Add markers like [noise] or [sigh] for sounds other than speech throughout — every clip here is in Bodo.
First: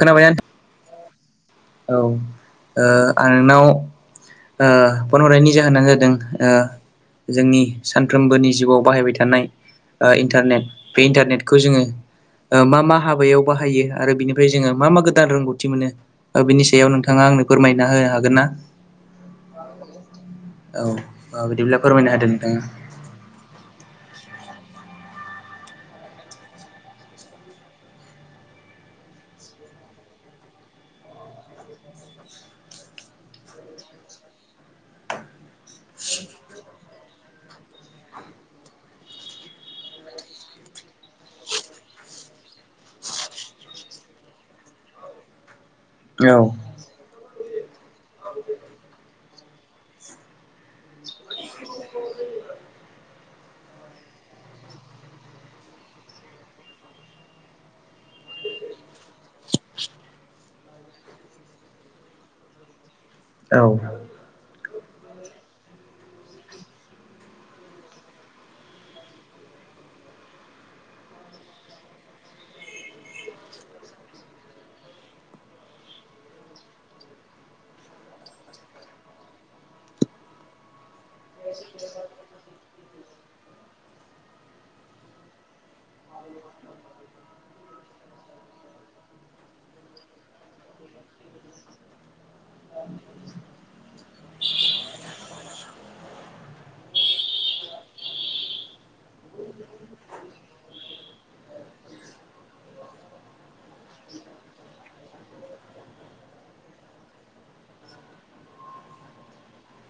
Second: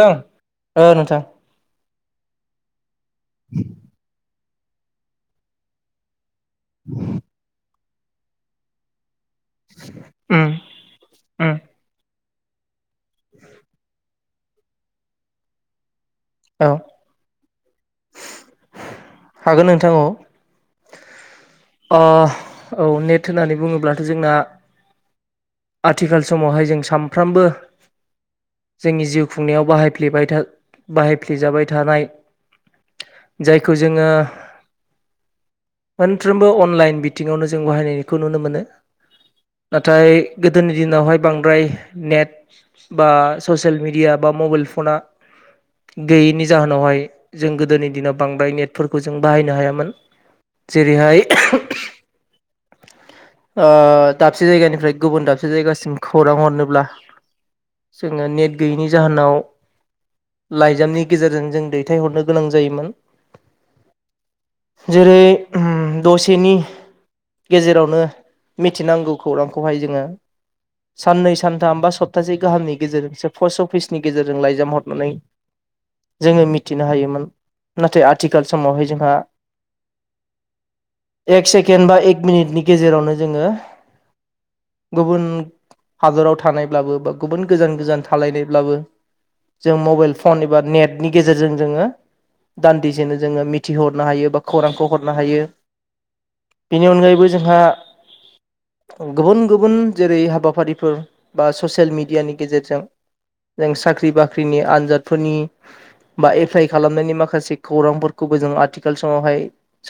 औ नोंथां? औ होनथां औ आं नोंनाव फन हरनायनि जाहोनानो जादों जोंनि सानफ्रोमबोनि जिउआव बाहायबाय उम थायो उम [inaudible] हाबायाव बाहायो आरो बिनिफ्राय जोङो मा मा गोदान रोंगौथि मोनो बिनि औ सायाव नोंथाङा आंनो फोरमायना होनो हागोन ना हागोन नोंथां औ औ औ बिदिब्ला फोरमायनो होदो नोंथाङा। औ नेट होननानै बुङोब्लाथ' जोंना आथिखाल समावहाय जों सानफ्रोमबो जोंनि जिउ खुंनायाव बाहायफ्ले बाहायफ्लेजाबाय थानाय जायखौ जोङो मोनफ्रोमबो अनलाइन बिथिङावनो जों बाहायनायखौ नुनो मोनो नाथाय गोदोनि दिनावहाय बांद्राय नेट बा ससियेल मिडिया बा बा मबाइल फना [inaudible] औ गैयैनि जाहोनावहाय जों गोदोनि दिनाव बांद्राय नेट फोरखौ जों बाहायनो हायामोन जेरैहाय [inaudible] [inaudible] दाबसे जायगानिफ्राय गुबुन दाबसे जायगासिम खौरां हरनोब्ला जोङो नेट गैयैनि जाहोनाव लाइजामनि गेजेरजों जों दैथायहरनो गोनां जायोमोन औ जेरै दसेनि गेजेरावनो मिथिनांगौ खौरांखौहाय जोङो साननै सानथाम बा सप्तासे गाहामनि गेजेरजोंसो पस्ट अफिसनि गेजेरजों लाइजाम हरनानै जोङो मिथिनो हायोमोन नाथाय आथिखाल समावहाय जोंहा एक सेकेन्ड बा एक मिनिटनि गेजेरावनो जोङो गुबुन हादराव थानायब्लाबो बा गुबुन गोजान गोजान थालायनायब्लाबो जों मबाइल फन एबा नेटनि गेजेरजों जोङो दान्दिजोंनो जोङो मिथिहरनो हायो बा खौरांखौ हरनो हायो। बेनि अनगायैबो जोंहा [inaudible] औ गुबुन गुबुन जेरै हाबाफारिफोर बा ससियेल मेडियानि गेजेरजों जों साख्रि बाख्रिनि आन्जादफोरनि बा एप्लाइ खालामनायनि माखासे खौरांफोरखौबो जों आथिखाल समावहाय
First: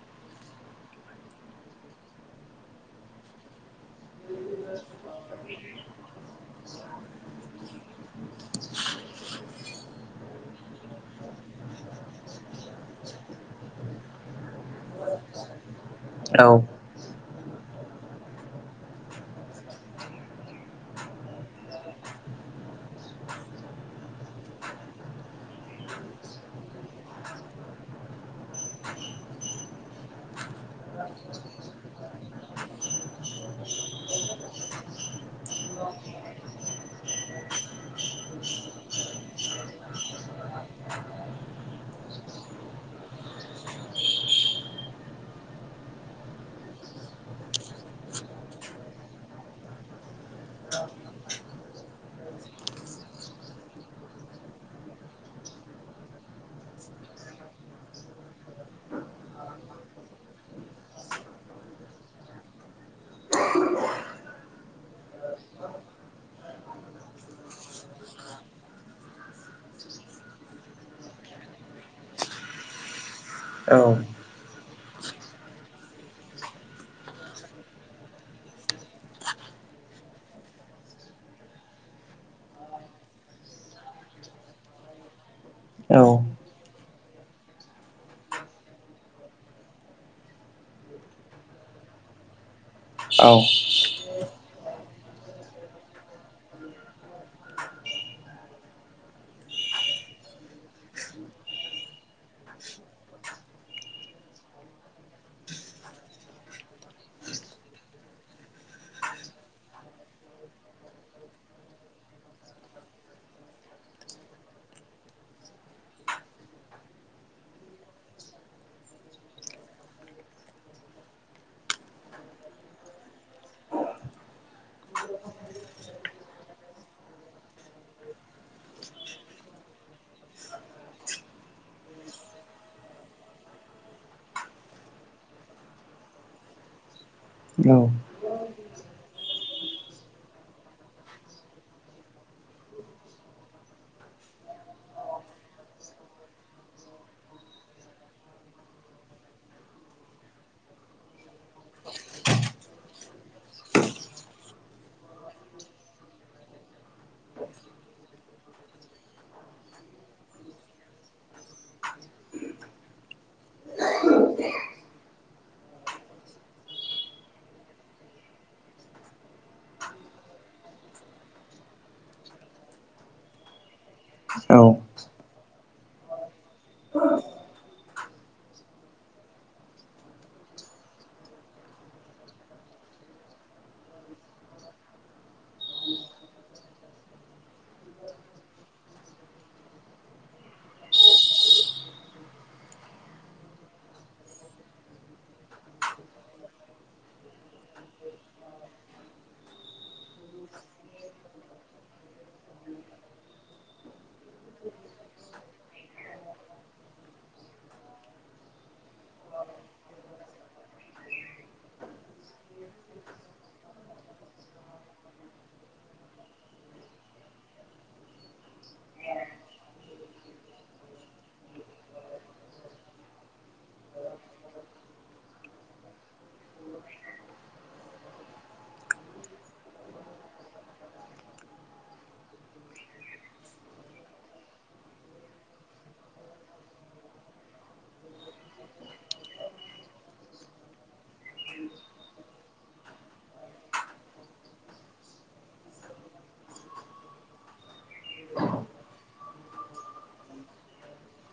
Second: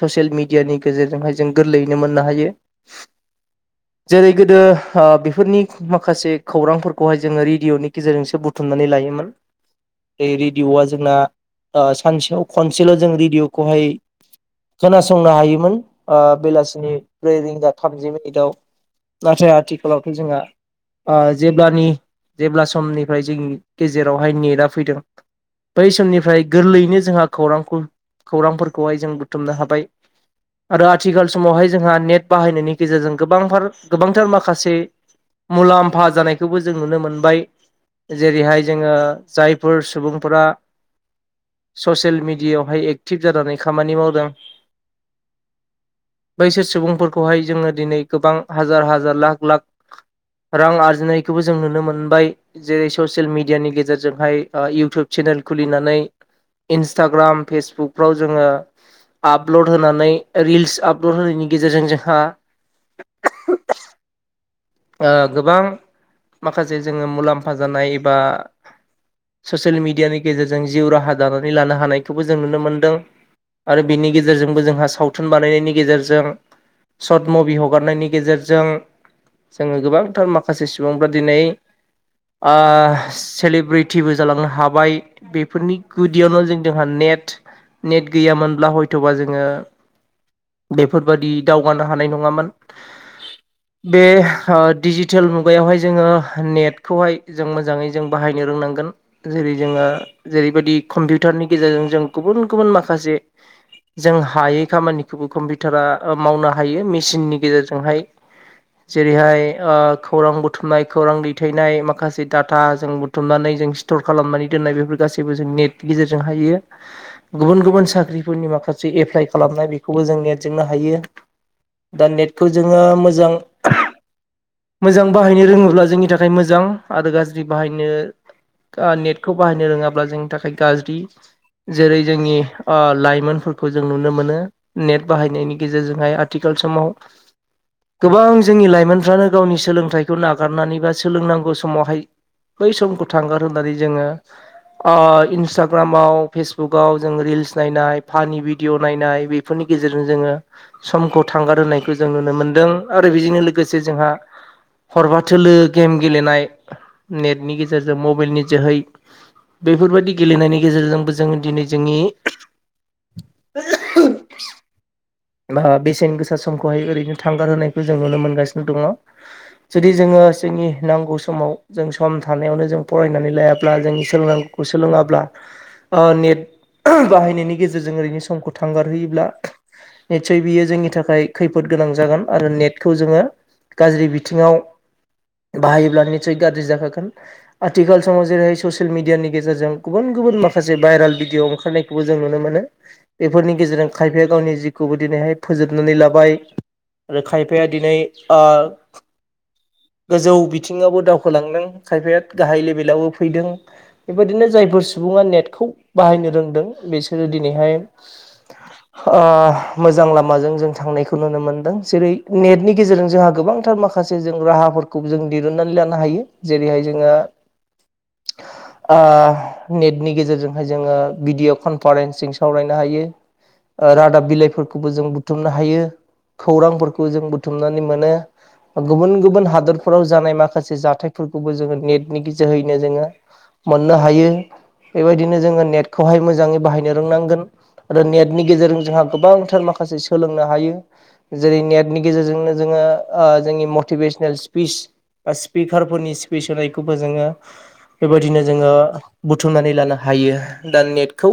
ससियेल मिडियानि गेजेर जोंहाय जों गोरलैयैनो मोननो हायो। [inaudible] जेरै गोदो ओ बेफोरनि माखासे खौरांफोरखौहाय जोङो रेडिअ'नि गेजेरजोंसो बुथुम नानै लायोमोन। बे रेडिअ'आ जोंना ओ सानसेयाव खनसेल' जों रेडिअ'खौहाय खोनासंनो हायोमोन ओ औ बेलासिनि ब्रै रिंगा थामजि मिनिटाव नाथाय आथिखालावथ' जोंहा ओ जेब्लानि जेब्ला समनिफ्राय जोंनि गेजेरावहाय नेदा फैदों बै समनिफ्राय गोरलैयैनो जोंहा खौरांखौ खौरांफोरखौहाय जों बुथुमनो हाबाय आरो आथिखाल समावहाय जोंहा नेट बाहायनायनि गेजेरजों गोबांफार गोबांथार माखासे मुलाम्फा जानायखौबो जों नुनो मोनबाय जेरैहाय जोङो जायफोर सुबुंफोरा ससियेल मिडियायावहाय एक्टिभ जानानै खामानि मावदों बैसोर सुबुंफोरखौहाय जोङो दिनै गोबां हाजार हाजार लाख लाख रां आरजिनायखौबो जों नुनो मोनबाय जेरै ससियेल मिडियानि गेजेरजोंहाय ओ इउटुब चेने नेल खुलिनानै इन्सटाग्राम फेसबुकफ्राव जोङो आपल'ड होनानै रिल्स आपल'ड होनायनि गेजेरजों जोंहा [unintelligible] ओ गोबां माखासे जोङो मुलाम्फा जानाय एबा ससियेल मिडियानि गेजेरजों जिउ राहा दानानै लानो हानायखौबो जों नुनो मोनदों आरो बिनि गेजेरजोंबो जोंहा सावथुन बानायनायनि गेजेरजों सर्ट मुभि हगारनायनि गेजेरजों जोङो गोबांथार माखासे सुबुंफ्रा दिनै ओ ससेलिब्रिथिबो जालांनो हाबाय बेफोरनि औ गुदियावनो जों जोंहा ने नेट नेट गैयामोनब्ला हयथ'बा जोङो बेफोरबादि दावगानो हानाय नङामोन बे ओ डिजिटेल मुगायावहाय जोङो नेटखौहाय जों मोजाङै जों बाहायनो रोंनांगोन जेरै रै जोङो जेरैबायदि कम्पिउटारनि गेजेरजों जों गुबुन गुबुन माखासे जों हायै खामानिखौबो कम्पिउटारा ओ मावनो हायो मेचिननि गेजेरजोंहाय जेरैहाय ओ खौरां बुथुमनाय खौरां दैथायनाय माखासे दाथा जों बुथुमनानै जों स्तर खालामनानै दोन्नाय बेफोर गासिबो जों नेट गेजेरजों हायो गुबुन गुबुन साख्रिफोरनि माखासे एप्लाइ खालामनाय बेखौबो जों नेट जोंनो हायो [unintelligible] दा नेटखौ जोङो मोजां मोजां बाहायनो रोङोब्ला जोंनि थाखाय मोजां आरो गाज्रि बाहायनो ओ नेटखौ बाहायनो रोङाब्ला जोंनि थाखाय गाज्रि जेरै जोंनि ओ लाइमोनफोरखौ जों नुनो मोनो नेट बाहायनायनि गेजेरजोंहाय आथिख खाल समाव गोबां जोंनि लाइमोनफ्रानो गावनि सोलोंथाइखौ नागारनानै बा सोलोंनांगौ समावहाय बै समखौ थांगार होननानै जोङो ओ इन्सटाग्रामाव फेसबुकआव जों रिल्स नायनाय फानि भिडिय' नायनाय बेफोरनि गेजेरजों जोङो समखौ थांगार होनायखौ जों नुनो मोनदों आरो बेजोंनो लोगोसे जोंहा हरबा थोलो गेम गेलेनाय नेटनि गेजेरजों मबाइलनि जोहै बेफोरबायदि गेलेनायनि गेजेरजोंबो जोङो दिनै जोंनि [unintelligible] बा बेसेन गोसा समखौहाय ओरैनो थांगार होनायखौ जों नुनो मोनगासिनो दङ, जुदि जोङो ओ जोंनि नांगौ समाव जों सम थानायावनो जों फरायनानै लाया ब्ला जोंनि सोलोंनांगौखौ सोलोङाब्ला ओ नेट बाहायनायनि गेजेरजों ओरैनो समखौ थांगारहोयोब्ला नित्सय बियो जोंनि थाखाय खैफोद गोनां जागोन आरो नेटखौ जोंङो गाज्रि बिथिंङाव बाहायोब्ला निसय गाज्रि जाखागोन आथिखाल समाव जेरैहाय ससियेल मिडियानि गेजेरजों गुबुन गुबुन माखासे भाइरेल भिडिअ ओंखारनायखौबो जों नुनो मोनो बेफोरनि गेजेरजों खायफाया गावनि जि खौबो दिनैहाय फोजोबनानै लाबाय आरो खायफाया दिनै ओ [inaudible] गोजौ बिथिङावबो दावखोलांदों खायफायाद गाहाय लेभेलावबो फैदों बेबायदिनो जायफोर सुब सुबुङा नेटखौ बाहायनो रोंदों बिसोरो दिनैहाय ओ मोजां लामाजों जों थांनायखौ नुनो मोनदों जेरै नेटनि गेजेरजों जोंहा गोबांथार माखासे जों रा फोरखौ जों दिरुननानै लानो हायो। जेरैहाय जोंङो [inaudible] ओ नेटनि गेजेर जोंङो भिदिय' कनफारेन्सिजों सावरायनो हायो ओ रादाब बिलाइ खौबो जों बुथुमनो हायो, खौरांफोरखौ जों बुथुमनानै मोनो। गुबुन गुबुन हादरफोराव जानाय माखासे जाथायफोरखौबो जोंङो नेटनि गेजोहैनो जोङो मोननो हायो बेबायदिनो जोंङो नेटखौहाय मोजाङै बाहायनो रोंनांगोन आरो नेटनि गेजेरजों जोंहा गोबांथ थार माखासे सोलोंनो हायो जेरै नेटनि गेजेरजोंनो जोंङो ओ जोंनि मटिभेसनेलस स्पिस बा स्पिकारफोरनि स्पिस होनायखौबो जोंङो बेबायदिनो जोंङो बुथुमनानै लानो हायो दा नेटखौ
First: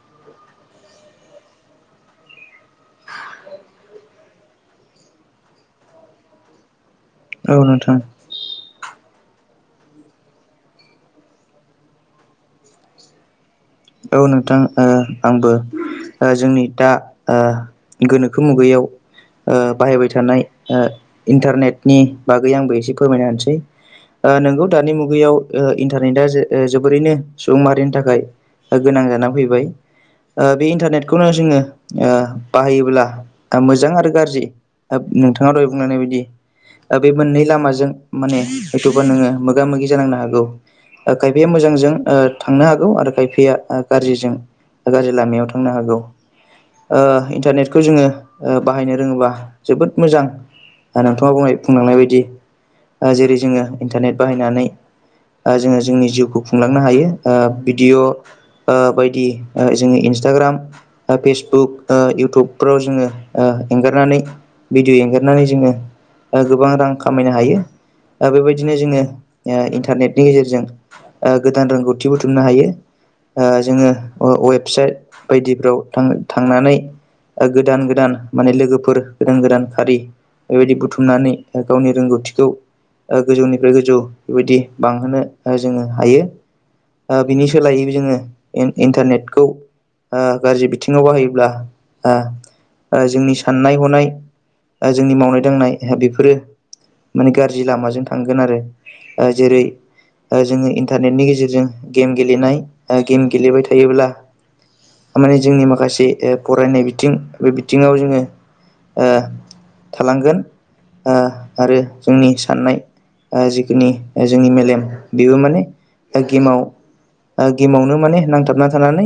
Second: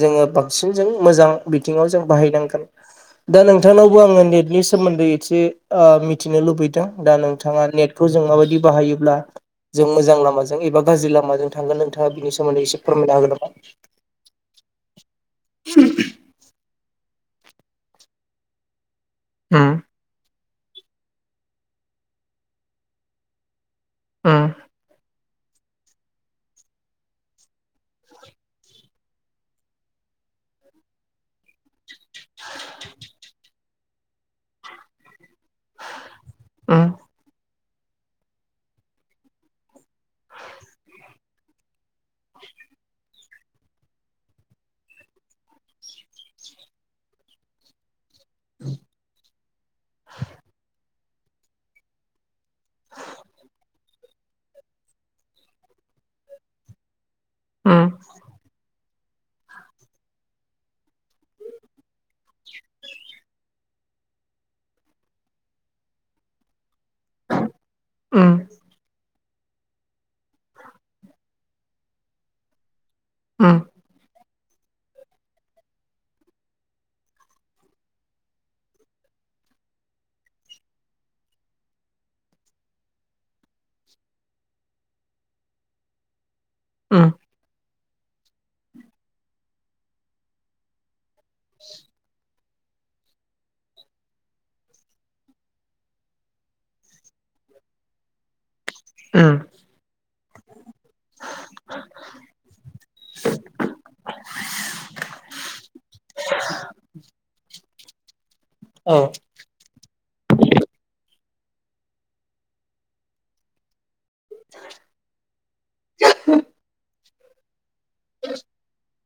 जोंङो बांसिन जों मोजां बिथिङाव जों बाहायनांगौ दा नोंथांनावबो आङो नेटनि सोमोन्दै एसे ओ मिथिनो लुबैदों दा औ नोंथाङा नोंथां नेटखौ जों माबायदि बाहायोब्ला जों मोजां लामाजों एबा गाज्रि लामाजों थांगोन नोंथाङा बिनि सोमोन्दै एसे फोरमायना होगोन नामा? औ नोंथां ओ आंबो जोंनि दा ओ गोनोखो मुगायाव ओ उम बाहायबाय थाना ओ इन्टारनेटनि बागै आंबो एसे फोरमायना होनोसै, ओ उम नोंगौ दानि मुगायाव ओ इन्टारनेटआ ओ जो जोबोरैनो सुबुं माहारिनि थाखाय गोनां जाना फैबाय ओ बे इन्टारनेटखौनो जोंङो ओ बाहायोब्ला आं मोजां आरो गाज्रि नोंथाङा दहाय बुंलायनाय बायदि ओ बे मोननै लामाजों माने हयथ'बा नोङो मोगा मोगि जानांनो हागौ। ओ खायफाया मोजांजों ओ थांनो हागौ आरो खायफाया या गारजिजों गाज्रि लामायाव थांनो हागौ। ओ इन्टारनेटखौ जोङो ओ बाहायनो रोङोबा जोबोद मोजां। नोंथाङा बुंनाय बुंलांनाय बायदि ओ जेरै जोङो इन्टारनेट बाहायनानै ओ जोंङो जोंनि जिउखौ खुंलांनो हायो। ओ उम भिडिअ' ओ बायदि ओ जोंङो इन्सटाग्राम, ओ फेसबुक, ओ इयउटुबफोराव जोङो ओ एंगारनानै भिडिय' एंगारनानै जोंङो ओ गोबां रां खामायनो हायो। ओ उम बेबायदिनो जोंङो ओ इन्टारनेटनि गेजेरजों ओ गोदान रोंगौथि बुथुमनो हायो। ओ उम उम जोंङो वे-वेबसाइट बायदिफ्राव थां-थांनानै ओ गोदान गोदान माने लोगोफोर गोदान गोदान खारि बेबायदि बुथुमनानै गावनि रोंगौथिखौ ओ गोजौनिफ्राय गोजौ बेबायदि बांहोनो ओ जोंङो हायो। उम ओ बिनि सोलायै इ इन्टारनेटखौ ओ गाज्रि बिथिङाव बाहायोब्ला ओ ओ जोंनि साननाय हनाय जोंनि मावनाय दांनाय बेफोरो माने गाज्रि लामाजों थांगोन आरो ओ उम जेरै ओ जोङो इन्टारनेटनि गेजेरजों गेम गेलेनाय ओ गेम गेलेबाय थायोब्ला थामाने जोंनि माखासे फरायनाय बिथिं बे बिथिङाव जोङो औ ओ थालांगोन ओ आरो जोंनि साननाय ओ जिखिनि जोंनि मेलेम बेबो माने गेमाव ओ गेमावनो माने नांथाबना थानानै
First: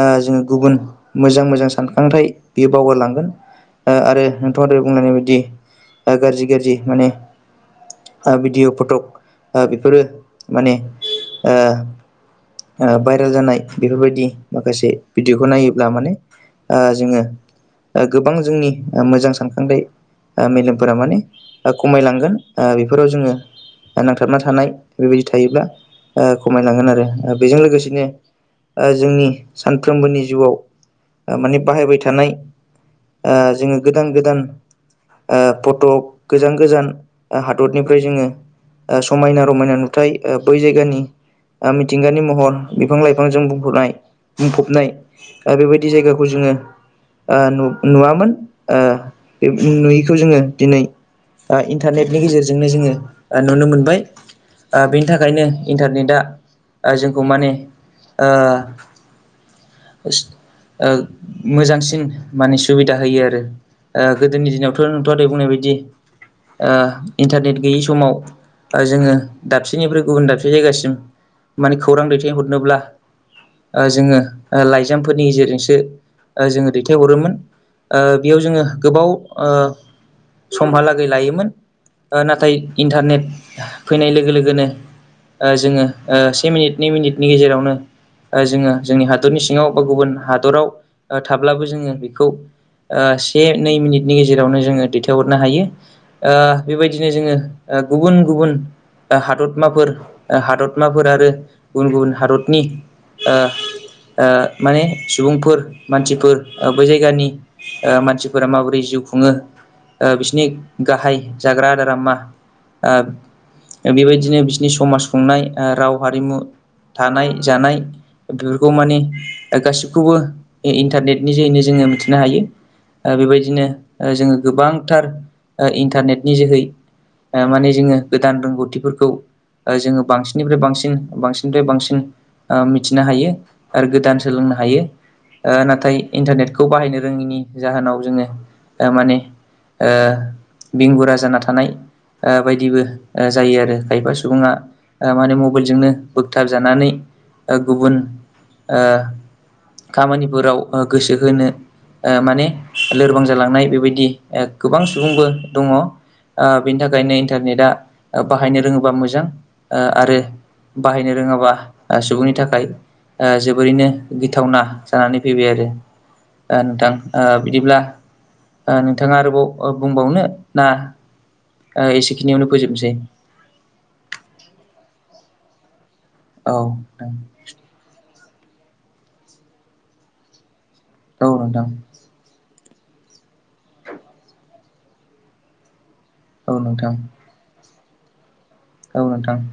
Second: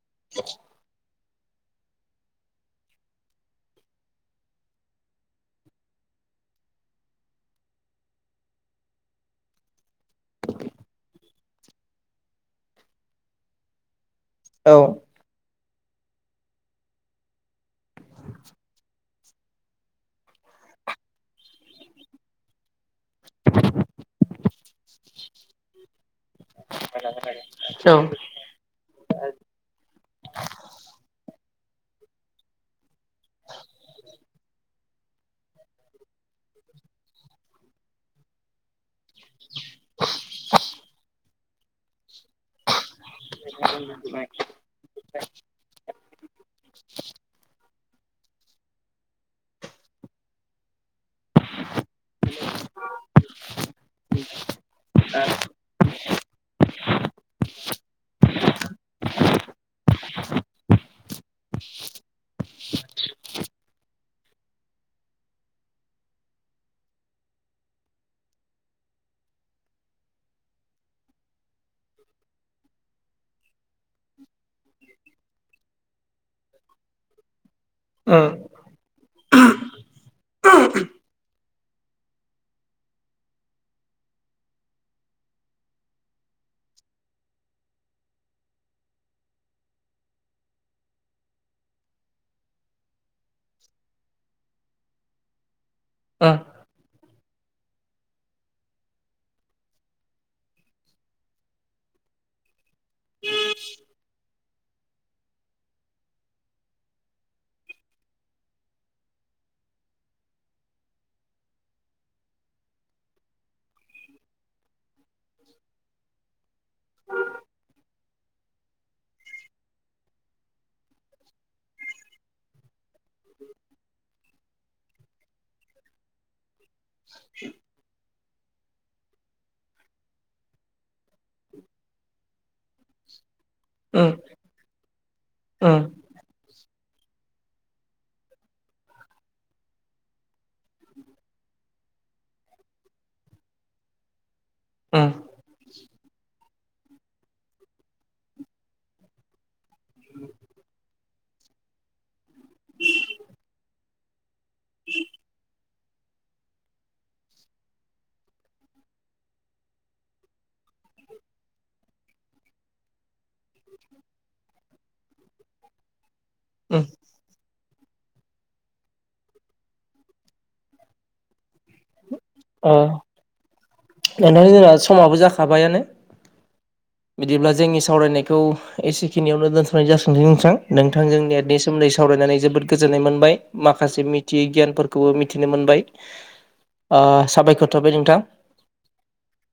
ओ जोङो गुबुन मोजां मोजां सानखांथायाइ बियो बावगारलांगोन ओ आरो नोंथाङा ओरै बुंलायनाय बायदि गाज्रि गाज्रि माने ओ भिडिअ' फटक ओ बेफोरो माने ओ ओ भाइरेल जानाय बेफोरबायदि औ माखासे भिडिअखौ नायोब्ला ब्ला माने ओ मेलेमफोरा माने खमायलांगोन ओ बेफोराव जोङो नांथाबना थानाय बेबायदि थायोब्ला ओ खमायलांगोन आरो बेजों उम लोगोसेनो ओ जोंनि सानफ्रोमबोनि जिउआव माने बाहायबाय थानाय ओ जोङो गोदान गोदान ओ फटक गोजान गोजान हादरनिफ्राय जोङो ओ समायना रमायना नुथाय बै जायगानि मिथिंगानि म हर बिफां लाइफांजों बुंफनाय बुंफबनाय आरो बेबायदि जायगाखौ जोङो ओ नुवामोन ओ बे नुयिखौ जोङो दिनै ओ इन्टारनेटनि गेजेरजोंनो जोङो ओ नुनो मोनबाय ओ बिनि थाखायनो इन्टारनेटआ जोंखौ माने [unintelligible] ओ मोजांसिन माने सुबिदा होयो आरो ओ गोदोनि दिनावथ' नोंथाङा दहाय बुंनाय बायदि इन्टारनेट गैयै समाव जोङो दाबसेनिफ्राय गुबुन दाबसे जायगासिम माने खौरां दैथायहरनोब्ला ओ जोङो लाइजामफोरनि ओ उम बेयाव जोङो गोबाव समहालागै लायोमोन ओ नाथाय ओ जोङो से मिनिट नै मिनिटनि गेजेरावनो ओ जोङो जोंनि हादरनि सिङाव बा गुबुन हादराव थाब्लाबो जोङो बेखौ ओ से नै मिनिटनि गेजेरावनो जोङो दैथायहरनो हायो। ओ उम बेबायदिनो जोङो ओ गुबुन गुबुन हादरमाफोर हादरमाफोर आरो गुबुन गुबुन हादरनि ओ माने सुबुंफोर मानसिफोर बै जायगानि ओ मानसिफोरा माबोरै ज जिउ खुङो ओ बिसिनि गाहाय जाग्रा आदारा मा ओ बेबायदिनो बिसोरनि समाज खुंनाय राव हारिमु थानाय जानाय बेफोरखौ माने गासिबखौबो इन्टारनेट नि जोहैनो जोङो मिथिनो हायो। ओ बेबायदिनो जोङो गोबांथार ओ इन्टारनेट नि जोहै माने जोङो गोदान रोंगौथिफोरखौ ओ जोङो बांसिननिफ्राय बांसिन बांसिननिफ्राय बांसिन ओ मिथिनो हायो आरो उम गोदान सोलोंनो हायो ओ उम नाथाय इन्टारनेटखौ बाहायनो रोङिनि जाहोनाव जोङो ओ माने ओ बेंगुरा जाना थानाय ओ बायदिबो जायो आरो खायफा सुबुङा माने मबाइलजोंनो फोथाबजानानै ओ गुबुन ओ खामानिफोराव गोसो होनो ओ माने लोरबां जालांनाय बेबायदि गोबां सुबुंबो दङ' आ बेनि थाखायनो इन्टारनेटआ बाहायनो रोङोबा मोजां ओ आरो बाहायनो रोङाबा सुबुंनि थाखाय ओ जोबोरैनो गिथावना जानानै फैबाय आरो ओ उम नोंथां बिदिब्ला नोंथाङा आरोबाव बुंबावनो ना एसे बेखिनियावनो फोजोबनोसै? ओ नोंथां जोंना समाबो जाखाबायानो औ बिदिब्ला जोंनि खौ एसेखिनियावनो दोनथ'नाय जासि गोन दे नोंथां नोंथांजोंनि नेटनि नोंथां सोम्दैावरायनानै जोबोद गोजोननाय मोनबाय माखासे मिथियै गियानफोरखौबो मिथिनो मोनबाय औ नोंथां ओ साबायखर थाबबाय नोंथां। औ नोंथां।